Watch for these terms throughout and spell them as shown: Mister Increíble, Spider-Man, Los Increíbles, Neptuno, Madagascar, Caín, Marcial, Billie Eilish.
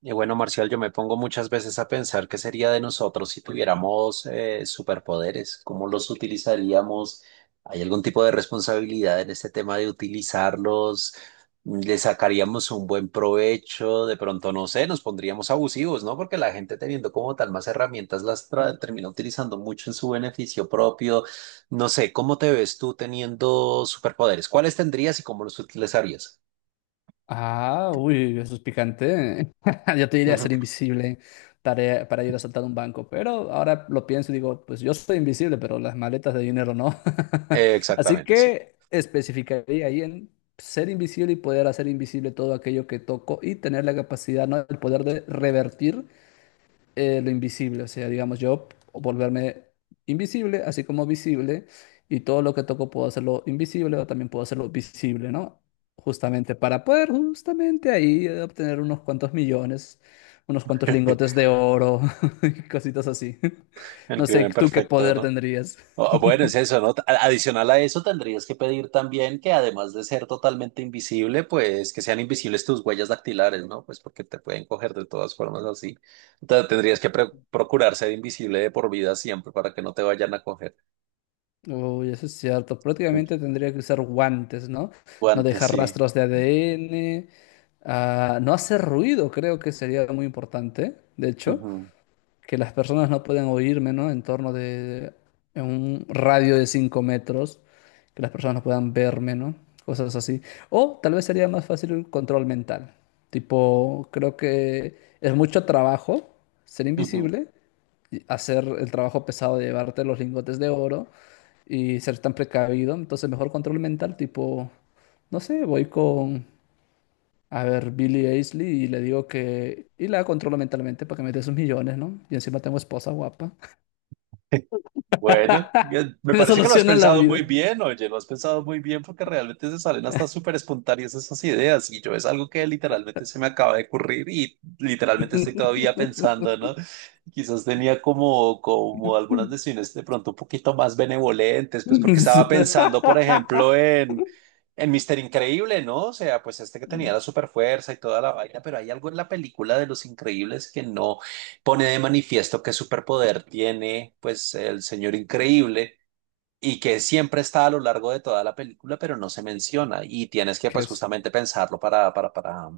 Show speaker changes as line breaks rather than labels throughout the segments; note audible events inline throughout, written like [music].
Y bueno, Marcial, yo me pongo muchas veces a pensar qué sería de nosotros si tuviéramos superpoderes, cómo los utilizaríamos. ¿Hay algún tipo de responsabilidad en este tema de utilizarlos? ¿Le sacaríamos un buen provecho? De pronto, no sé, nos pondríamos abusivos, ¿no? Porque la gente teniendo como tal más herramientas termina utilizando mucho en su beneficio propio. No sé, ¿cómo te ves tú teniendo superpoderes? ¿Cuáles tendrías y cómo los utilizarías?
Ah, uy, eso es picante. [laughs] Yo te
[laughs]
diría
Ujú.
ser invisible tarea para ir a saltar un banco, pero ahora lo pienso y digo, pues yo soy invisible, pero las maletas de dinero no. [laughs] Así
Exactamente, sí.
que especificaría ahí en ser invisible y poder hacer invisible todo aquello que toco y tener la capacidad, ¿no? El poder de revertir lo invisible, o sea, digamos, yo volverme invisible, así como visible, y todo lo que toco puedo hacerlo invisible o también puedo hacerlo visible, ¿no? Justamente para poder justamente ahí obtener unos cuantos millones, unos cuantos lingotes de oro [laughs] y cositas así. [laughs]
El
No sé,
crimen
¿tú qué
perfecto,
poder
¿no?
tendrías?
O bueno, es eso, ¿no? Adicional a eso, tendrías que pedir también que además de ser totalmente invisible, pues que sean invisibles tus huellas dactilares, ¿no? Pues porque te pueden coger de todas formas así. Entonces tendrías que procurar ser invisible de por vida siempre para que no te vayan a coger.
Uy, eso es cierto. Prácticamente tendría que usar guantes, ¿no? No
Guantes,
dejar
sí.
rastros de ADN. No hacer ruido, creo que sería muy importante, de hecho.
Ujú,
Que las personas no pueden oírme, ¿no? En torno de, en un radio de 5 metros, que las personas no puedan verme, ¿no? Cosas así. O tal vez sería más fácil el control mental. Tipo, creo que es mucho trabajo ser
ujú.
invisible, y hacer el trabajo pesado de llevarte los lingotes de oro y ser tan precavido. Entonces, mejor control mental, tipo, no sé, voy con, a ver, Billie Eilish y le digo que, y la controlo mentalmente para que me dé sus millones, ¿no? Y encima tengo esposa guapa.
[laughs] Bueno,
[laughs]
me parece que lo has
Resoluciona la
pensado
vida.
muy bien, oye, lo has pensado muy bien porque realmente se salen hasta súper espontáneas esas ideas y yo es algo que literalmente se me acaba de ocurrir y literalmente estoy todavía pensando,
[laughs]
¿no? Quizás tenía como algunas decisiones de pronto un poquito más benevolentes, pues porque estaba pensando, por ejemplo, en Mister Increíble, ¿no? O sea, pues este que tenía la super fuerza y toda la vaina, pero hay algo en la película de Los Increíbles que no pone de manifiesto qué superpoder tiene pues el señor increíble y que siempre está a lo largo de toda la película, pero no se menciona y tienes que
¿Qué
pues
es?
justamente pensarlo para, para, para,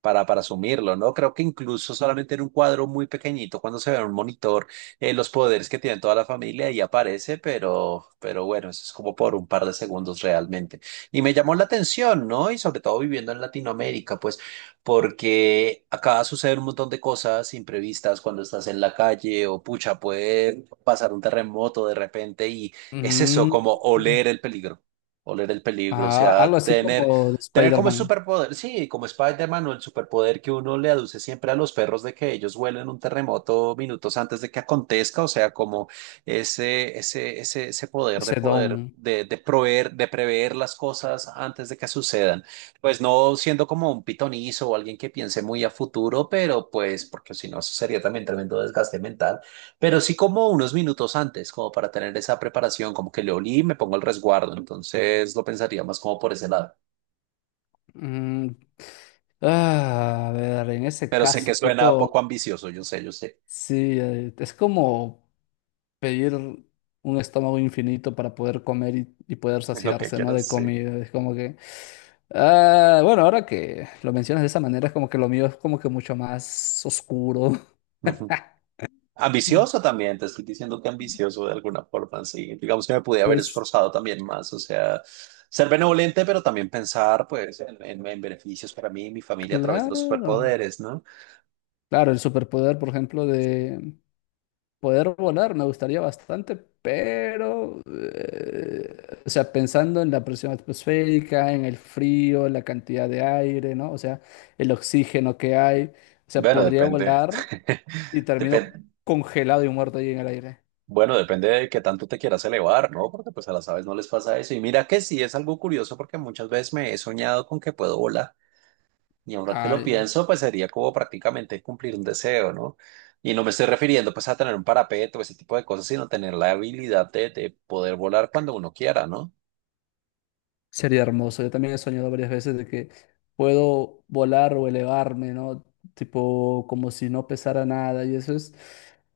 para, para asumirlo, ¿no? Creo que incluso solamente en un cuadro muy pequeñito, cuando se ve en un monitor, los poderes que tiene toda la familia y aparece, pero bueno, eso es como por un par de segundos realmente. Y me llamó la atención, ¿no? Y sobre todo viviendo en Latinoamérica, pues, porque acá suceden un montón de cosas imprevistas cuando estás en la calle o pucha, puede pasar un terremoto de repente y es eso,
Mm,
como oler el peligro. Oler el peligro, o sea,
algo así
tener.
como de
Tener como el
Spider-Man.
superpoder, sí, como Spider-Man o el superpoder que uno le aduce siempre a los perros de que ellos huelen un terremoto minutos antes de que acontezca, o sea, como ese poder de
Sedón.
poder, de proveer, de prever las cosas antes de que sucedan. Pues no siendo como un pitonizo o alguien que piense muy a futuro, pero pues, porque si no, eso sería también tremendo desgaste mental, pero sí como unos minutos antes, como para tener esa preparación, como que le olí y me pongo el resguardo, entonces lo pensaría más como por ese lado.
Mm, a ver, en ese
Pero sé que
caso,
suena poco
tipo,
ambicioso, yo sé, yo sé.
sí, es como pedir un estómago infinito para poder comer y poder
[laughs] Es lo que
saciarse, ¿no?
quieras,
De
sí.
comida. Es como que... Bueno, ahora que lo mencionas de esa manera, es como que lo mío es como que mucho más oscuro.
Ujú.
Mm,
Ambicioso también, te estoy diciendo que ambicioso de alguna forma, sí. Digamos que me pude haber
Pues
esforzado también más, o sea, ser benevolente, pero también pensar, pues, en beneficios para mí y mi familia a través de los
claro,
superpoderes, ¿no?
claro, el superpoder, por ejemplo, de poder volar me gustaría bastante, pero, o sea, pensando en la presión atmosférica, en el frío, la cantidad de aire, ¿no? O sea, el oxígeno que hay, o sea,
Bueno,
podría
depende. [laughs]
volar y termino
Depen-
congelado y muerto ahí en el aire.
bueno, depende de qué tanto te quieras elevar, ¿no? Porque pues a las aves no les pasa eso. Y mira que sí, es algo curioso porque muchas veces me he soñado con que puedo volar. Y ahora que lo
Ay.
pienso, pues sería como prácticamente cumplir un deseo, ¿no? Y no me estoy refiriendo pues a tener un parapeto, ese tipo de cosas, sino tener la habilidad de poder volar cuando uno quiera, ¿no?
Sería hermoso. Yo también he soñado varias veces de que puedo volar o elevarme, ¿no? Tipo, como si no pesara nada. Y eso es,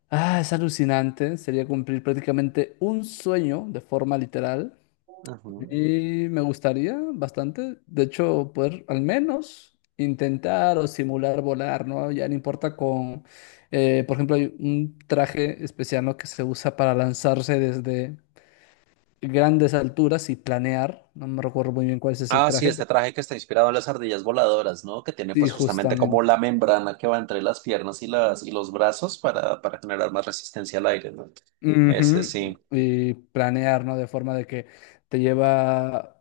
es alucinante. Sería cumplir prácticamente un sueño de forma literal.
Ujú.
Y me gustaría bastante, de hecho, poder al menos intentar o simular volar, ¿no? Ya no importa con, por ejemplo, hay un traje especial, ¿no? Que se usa para lanzarse desde grandes alturas y planear. No me recuerdo muy bien cuál es ese
Ah, sí,
traje,
este
pero
traje que está inspirado en las ardillas voladoras, ¿no? Que tiene
sí,
pues justamente como
justamente.
la membrana que va entre las piernas y los brazos para generar más resistencia al aire, ¿no? Ese sí.
Ujú, y planear, ¿no? De forma de que te lleva...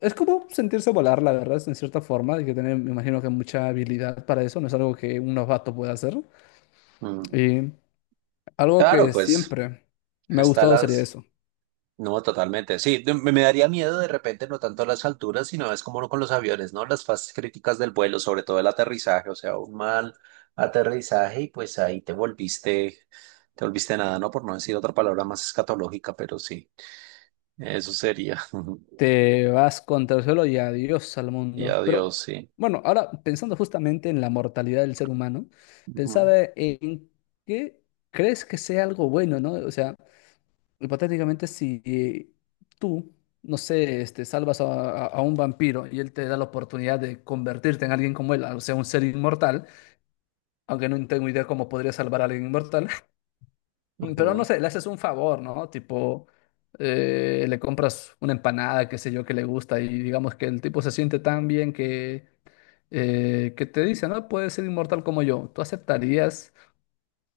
Es como sentirse volar, la verdad, en cierta forma. Hay que tener, me imagino que mucha habilidad para eso. No es algo que un novato pueda hacer.
Mm.
Y algo
Claro,
que
pues
siempre me ha
está
gustado sería
las...
eso.
No, totalmente. Sí, de- me daría miedo de repente, no tanto las alturas, sino es como con los aviones, ¿no? Las fases críticas del vuelo, sobre todo el aterrizaje, o sea, un mal aterrizaje y pues ahí te volviste nada, ¿no? Por no decir otra palabra más escatológica, pero sí, eso sería. [laughs]
Te vas contra el suelo y adiós al
Y
mundo.
adiós,
Pero
sí.
bueno, ahora pensando justamente en la mortalidad del ser humano,
Ujú,
pensaba en qué crees que sea algo bueno, ¿no? O sea, hipotéticamente si tú, no sé, este, salvas a, a un vampiro y él te da la oportunidad de convertirte en alguien como él, o sea, un ser inmortal, aunque no tengo idea cómo podría salvar a alguien inmortal. Pero no
ujú.
sé, le haces un favor, ¿no? Tipo, le compras una empanada, qué sé yo, que le gusta y digamos que el tipo se siente tan bien que te dice, no, puedes ser inmortal como yo. ¿Tú aceptarías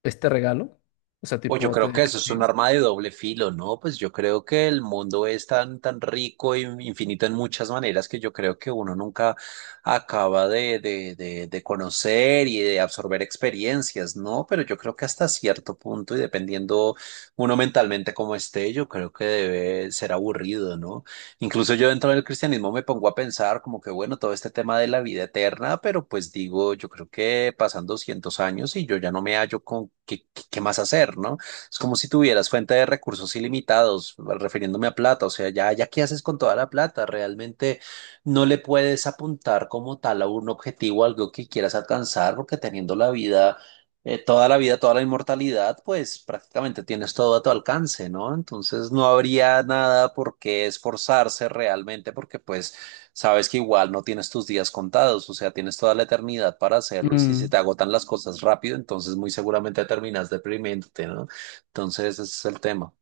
este regalo? O sea,
O yo
tipo, te
creo que eso es un
dejarías.
arma de doble filo, ¿no? Pues yo creo que el mundo es tan, tan rico e infinito en muchas maneras que yo creo que uno nunca acaba de conocer y de absorber experiencias, ¿no? Pero yo creo que hasta cierto punto y dependiendo uno mentalmente como esté, yo creo que debe ser aburrido, ¿no? Incluso yo dentro del cristianismo me pongo a pensar como que, bueno, todo este tema de la vida eterna, pero pues digo, yo creo que pasan 200 años y yo ya no me hallo con qué, qué más hacer, ¿no? Es como si tuvieras fuente de recursos ilimitados, refiriéndome a plata. O sea, ya qué haces con toda la plata. Realmente no le puedes apuntar como tal a un objetivo, algo que quieras alcanzar, porque teniendo la vida, toda la vida, toda la inmortalidad, pues prácticamente tienes todo a tu alcance, ¿no? Entonces no habría nada por qué esforzarse realmente, porque pues sabes que igual no tienes tus días contados, o sea, tienes toda la eternidad para hacerlo y si se
Mm,
te agotan las cosas rápido, entonces muy seguramente terminas deprimiéndote, ¿no? Entonces, ese es el tema.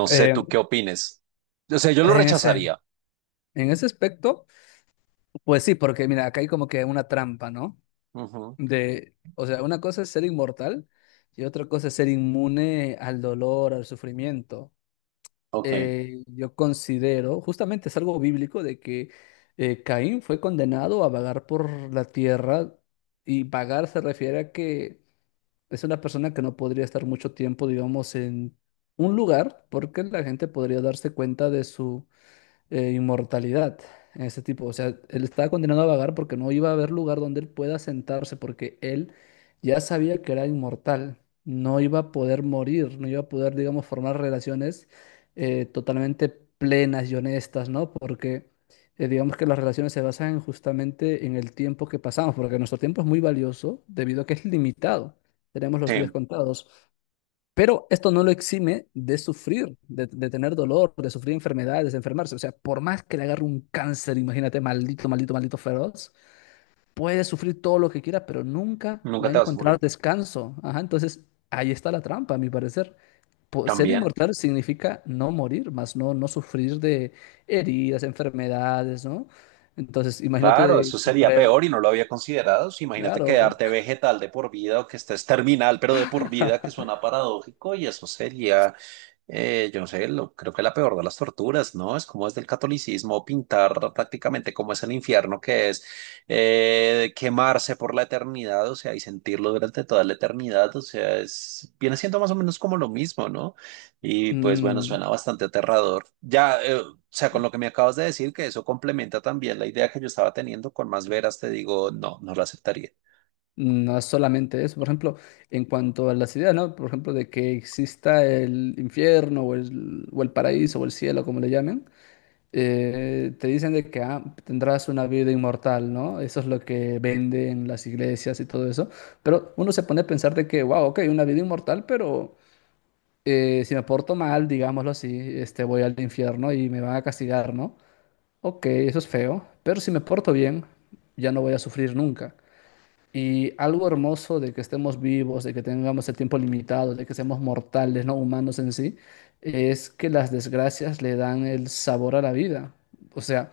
No sé
eh,
tú qué opines. O sea, yo lo
en ese,
rechazaría.
en ese aspecto, pues sí, porque mira, acá hay como que una trampa, ¿no?
Ujú.
De, o sea, una cosa es ser inmortal y otra cosa es ser inmune al dolor, al sufrimiento.
Ok.
Yo considero, justamente es algo bíblico de que Caín fue condenado a vagar por la tierra y vagar se refiere a que es una persona que no podría estar mucho tiempo, digamos, en un lugar porque la gente podría darse cuenta de su inmortalidad. Ese tipo, o sea, él estaba condenado a vagar porque no iba a haber lugar donde él pueda sentarse, porque él ya sabía que era inmortal, no iba a poder morir, no iba a poder, digamos, formar relaciones totalmente plenas y honestas, ¿no? Porque digamos que las relaciones se basan justamente en el tiempo que pasamos, porque nuestro tiempo es muy valioso debido a que es limitado, tenemos los días
Sí,
contados. Pero esto no lo exime de sufrir, de tener dolor, de sufrir enfermedades, de enfermarse. O sea, por más que le agarre un cáncer, imagínate, maldito, maldito, maldito feroz, puede sufrir todo lo que quiera, pero nunca
nunca
va a
te vas a
encontrar
morir.
descanso. Ajá, entonces, ahí está la trampa, a mi parecer. Ser
También.
inmortal significa no morir, más no, no sufrir de heridas, enfermedades, ¿no? Entonces,
Claro,
imagínate
eso sería
contraer,
peor y no lo había considerado. Sí, imagínate
claro,
quedarte vegetal de por vida o que estés terminal, pero de por vida, que suena paradójico, y eso sería. Yo no sé, lo- creo que la peor de las torturas, ¿no? Es como es del catolicismo pintar prácticamente como es el infierno, que es quemarse por la eternidad, o sea, y sentirlo durante toda la eternidad, o sea, es, viene siendo más o menos como lo mismo, ¿no? Y pues bueno,
mm,
suena bastante aterrador. Ya, o sea, con lo que me acabas de decir, que eso complementa también la idea que yo estaba teniendo con más veras, te digo, no, no la aceptaría.
no es solamente eso, por ejemplo, en cuanto a las ideas, ¿no? Por ejemplo, de que exista el infierno o el paraíso o el cielo, como le llamen, te dicen de que tendrás una vida inmortal, ¿no? Eso es lo que venden las iglesias y todo eso, pero uno se pone a pensar de que, wow, ok, una vida inmortal, pero si me porto mal, digámoslo así, este, voy al infierno y me van a castigar, ¿no? Ok, eso es feo, pero si me porto bien, ya no voy a sufrir nunca. Y algo hermoso de que estemos vivos, de que tengamos el tiempo limitado, de que seamos mortales, no humanos en sí, es que las desgracias le dan el sabor a la vida. O sea,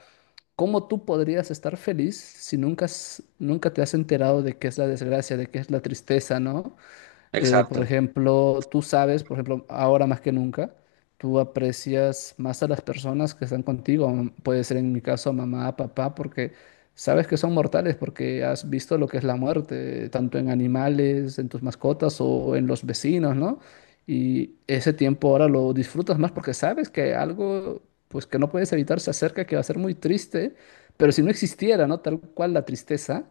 ¿cómo tú podrías estar feliz si nunca, nunca te has enterado de qué es la desgracia, de qué es la tristeza, ¿no? Por
Exacto.
ejemplo, tú sabes, por ejemplo, ahora más que nunca, tú aprecias más a las personas que están contigo, puede ser en mi caso mamá, papá, porque sabes que son mortales, porque has visto lo que es la muerte, tanto en animales, en tus mascotas o en los vecinos, ¿no? Y ese tiempo ahora lo disfrutas más porque sabes que algo, pues que no puedes evitar, se acerca, que va a ser muy triste, pero si no existiera, ¿no? Tal cual la tristeza.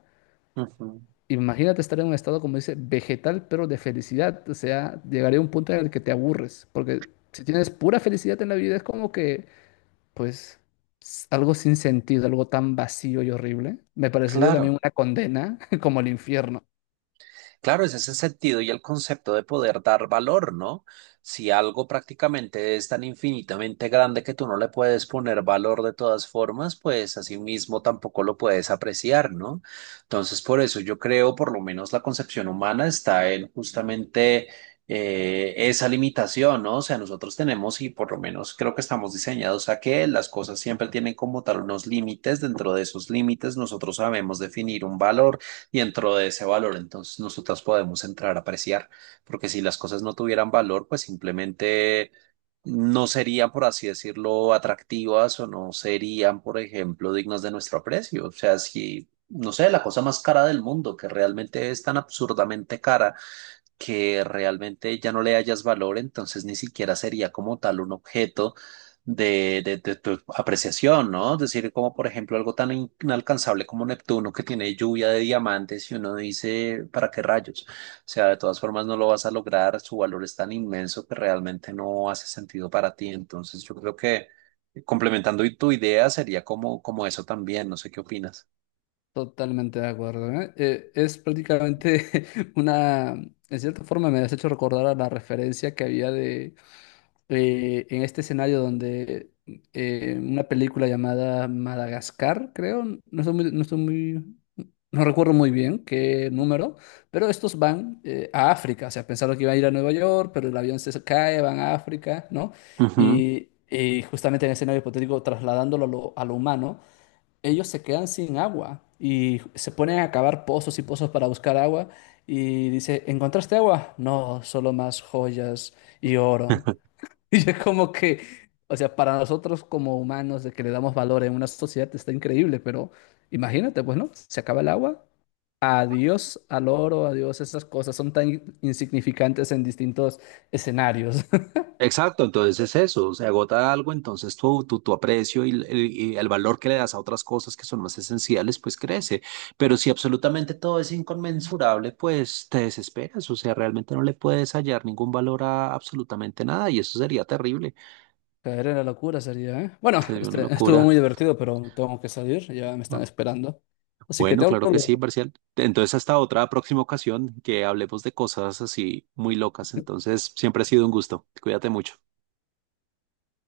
Ujú.
Imagínate estar en un estado, como dice, vegetal, pero de felicidad. O sea, llegaré a un punto en el que te aburres, porque si tienes pura felicidad en la vida, es como que, pues, algo sin sentido, algo tan vacío y horrible. Me parecería también
Claro.
una condena [laughs] como el infierno.
Claro, es ese sentido y el concepto de poder dar valor, ¿no? Si algo prácticamente es tan infinitamente grande que tú no le puedes poner valor de todas formas, pues así mismo tampoco lo puedes apreciar, ¿no? Entonces, por eso yo creo, por lo menos la concepción humana está en justamente esa limitación, ¿no? O sea, nosotros tenemos y por lo menos creo que estamos diseñados a que las cosas siempre tienen como tal unos límites, dentro de esos límites nosotros sabemos definir un valor y dentro de ese valor entonces nosotros podemos entrar a apreciar, porque si las cosas no tuvieran valor, pues simplemente no serían, por así decirlo, atractivas o no serían, por ejemplo, dignas de nuestro aprecio. O sea, si, no sé, la cosa más cara del mundo, que realmente es tan absurdamente cara que realmente ya no le hayas valor, entonces ni siquiera sería como tal un objeto de tu apreciación, ¿no? Es decir, como por ejemplo algo tan inalcanzable como Neptuno que tiene lluvia de diamantes y uno dice, ¿para qué rayos? O sea, de todas formas no lo vas a lograr, su valor es tan inmenso que realmente no hace sentido para ti. Entonces yo creo que complementando tu idea sería como, como eso también, no sé qué opinas.
Totalmente de acuerdo, ¿eh? Es prácticamente [laughs] una, en cierta forma me has hecho recordar a la referencia que había de, en este escenario donde una película llamada Madagascar, creo, no estoy muy, no estoy muy, no recuerdo muy bien qué número, pero estos van a África, o sea, pensaron que iban a ir a Nueva York, pero el avión se cae, van a África, ¿no?
Ujú.
Y justamente en el escenario hipotético, trasladándolo a lo humano ellos se quedan sin agua y se ponen a cavar pozos y pozos para buscar agua y dice, ¿encontraste agua? No, solo más joyas y oro. [laughs]
[laughs]
Y es como que, o sea, para nosotros como humanos de que le damos valor en una sociedad está increíble, pero imagínate, pues, ¿no? Se acaba el agua. Adiós al oro, adiós, esas cosas son tan insignificantes en distintos escenarios.
Exacto, entonces es eso, se agota algo, entonces tu aprecio el y el valor que le das a otras cosas que son más esenciales, pues crece. Pero si absolutamente todo es inconmensurable, pues te desesperas, o sea, realmente no le puedes hallar ningún valor a absolutamente nada y eso sería terrible,
Caer en la locura sería, ¿eh? Bueno,
sería una
este, estuvo
locura.
muy divertido, pero tengo que salir, ya me están
Ah,
esperando. Así que te
bueno, claro que
hablo.
sí, Marcial. Entonces hasta otra próxima ocasión que hablemos de cosas así muy locas. Entonces siempre ha sido un gusto. Cuídate mucho.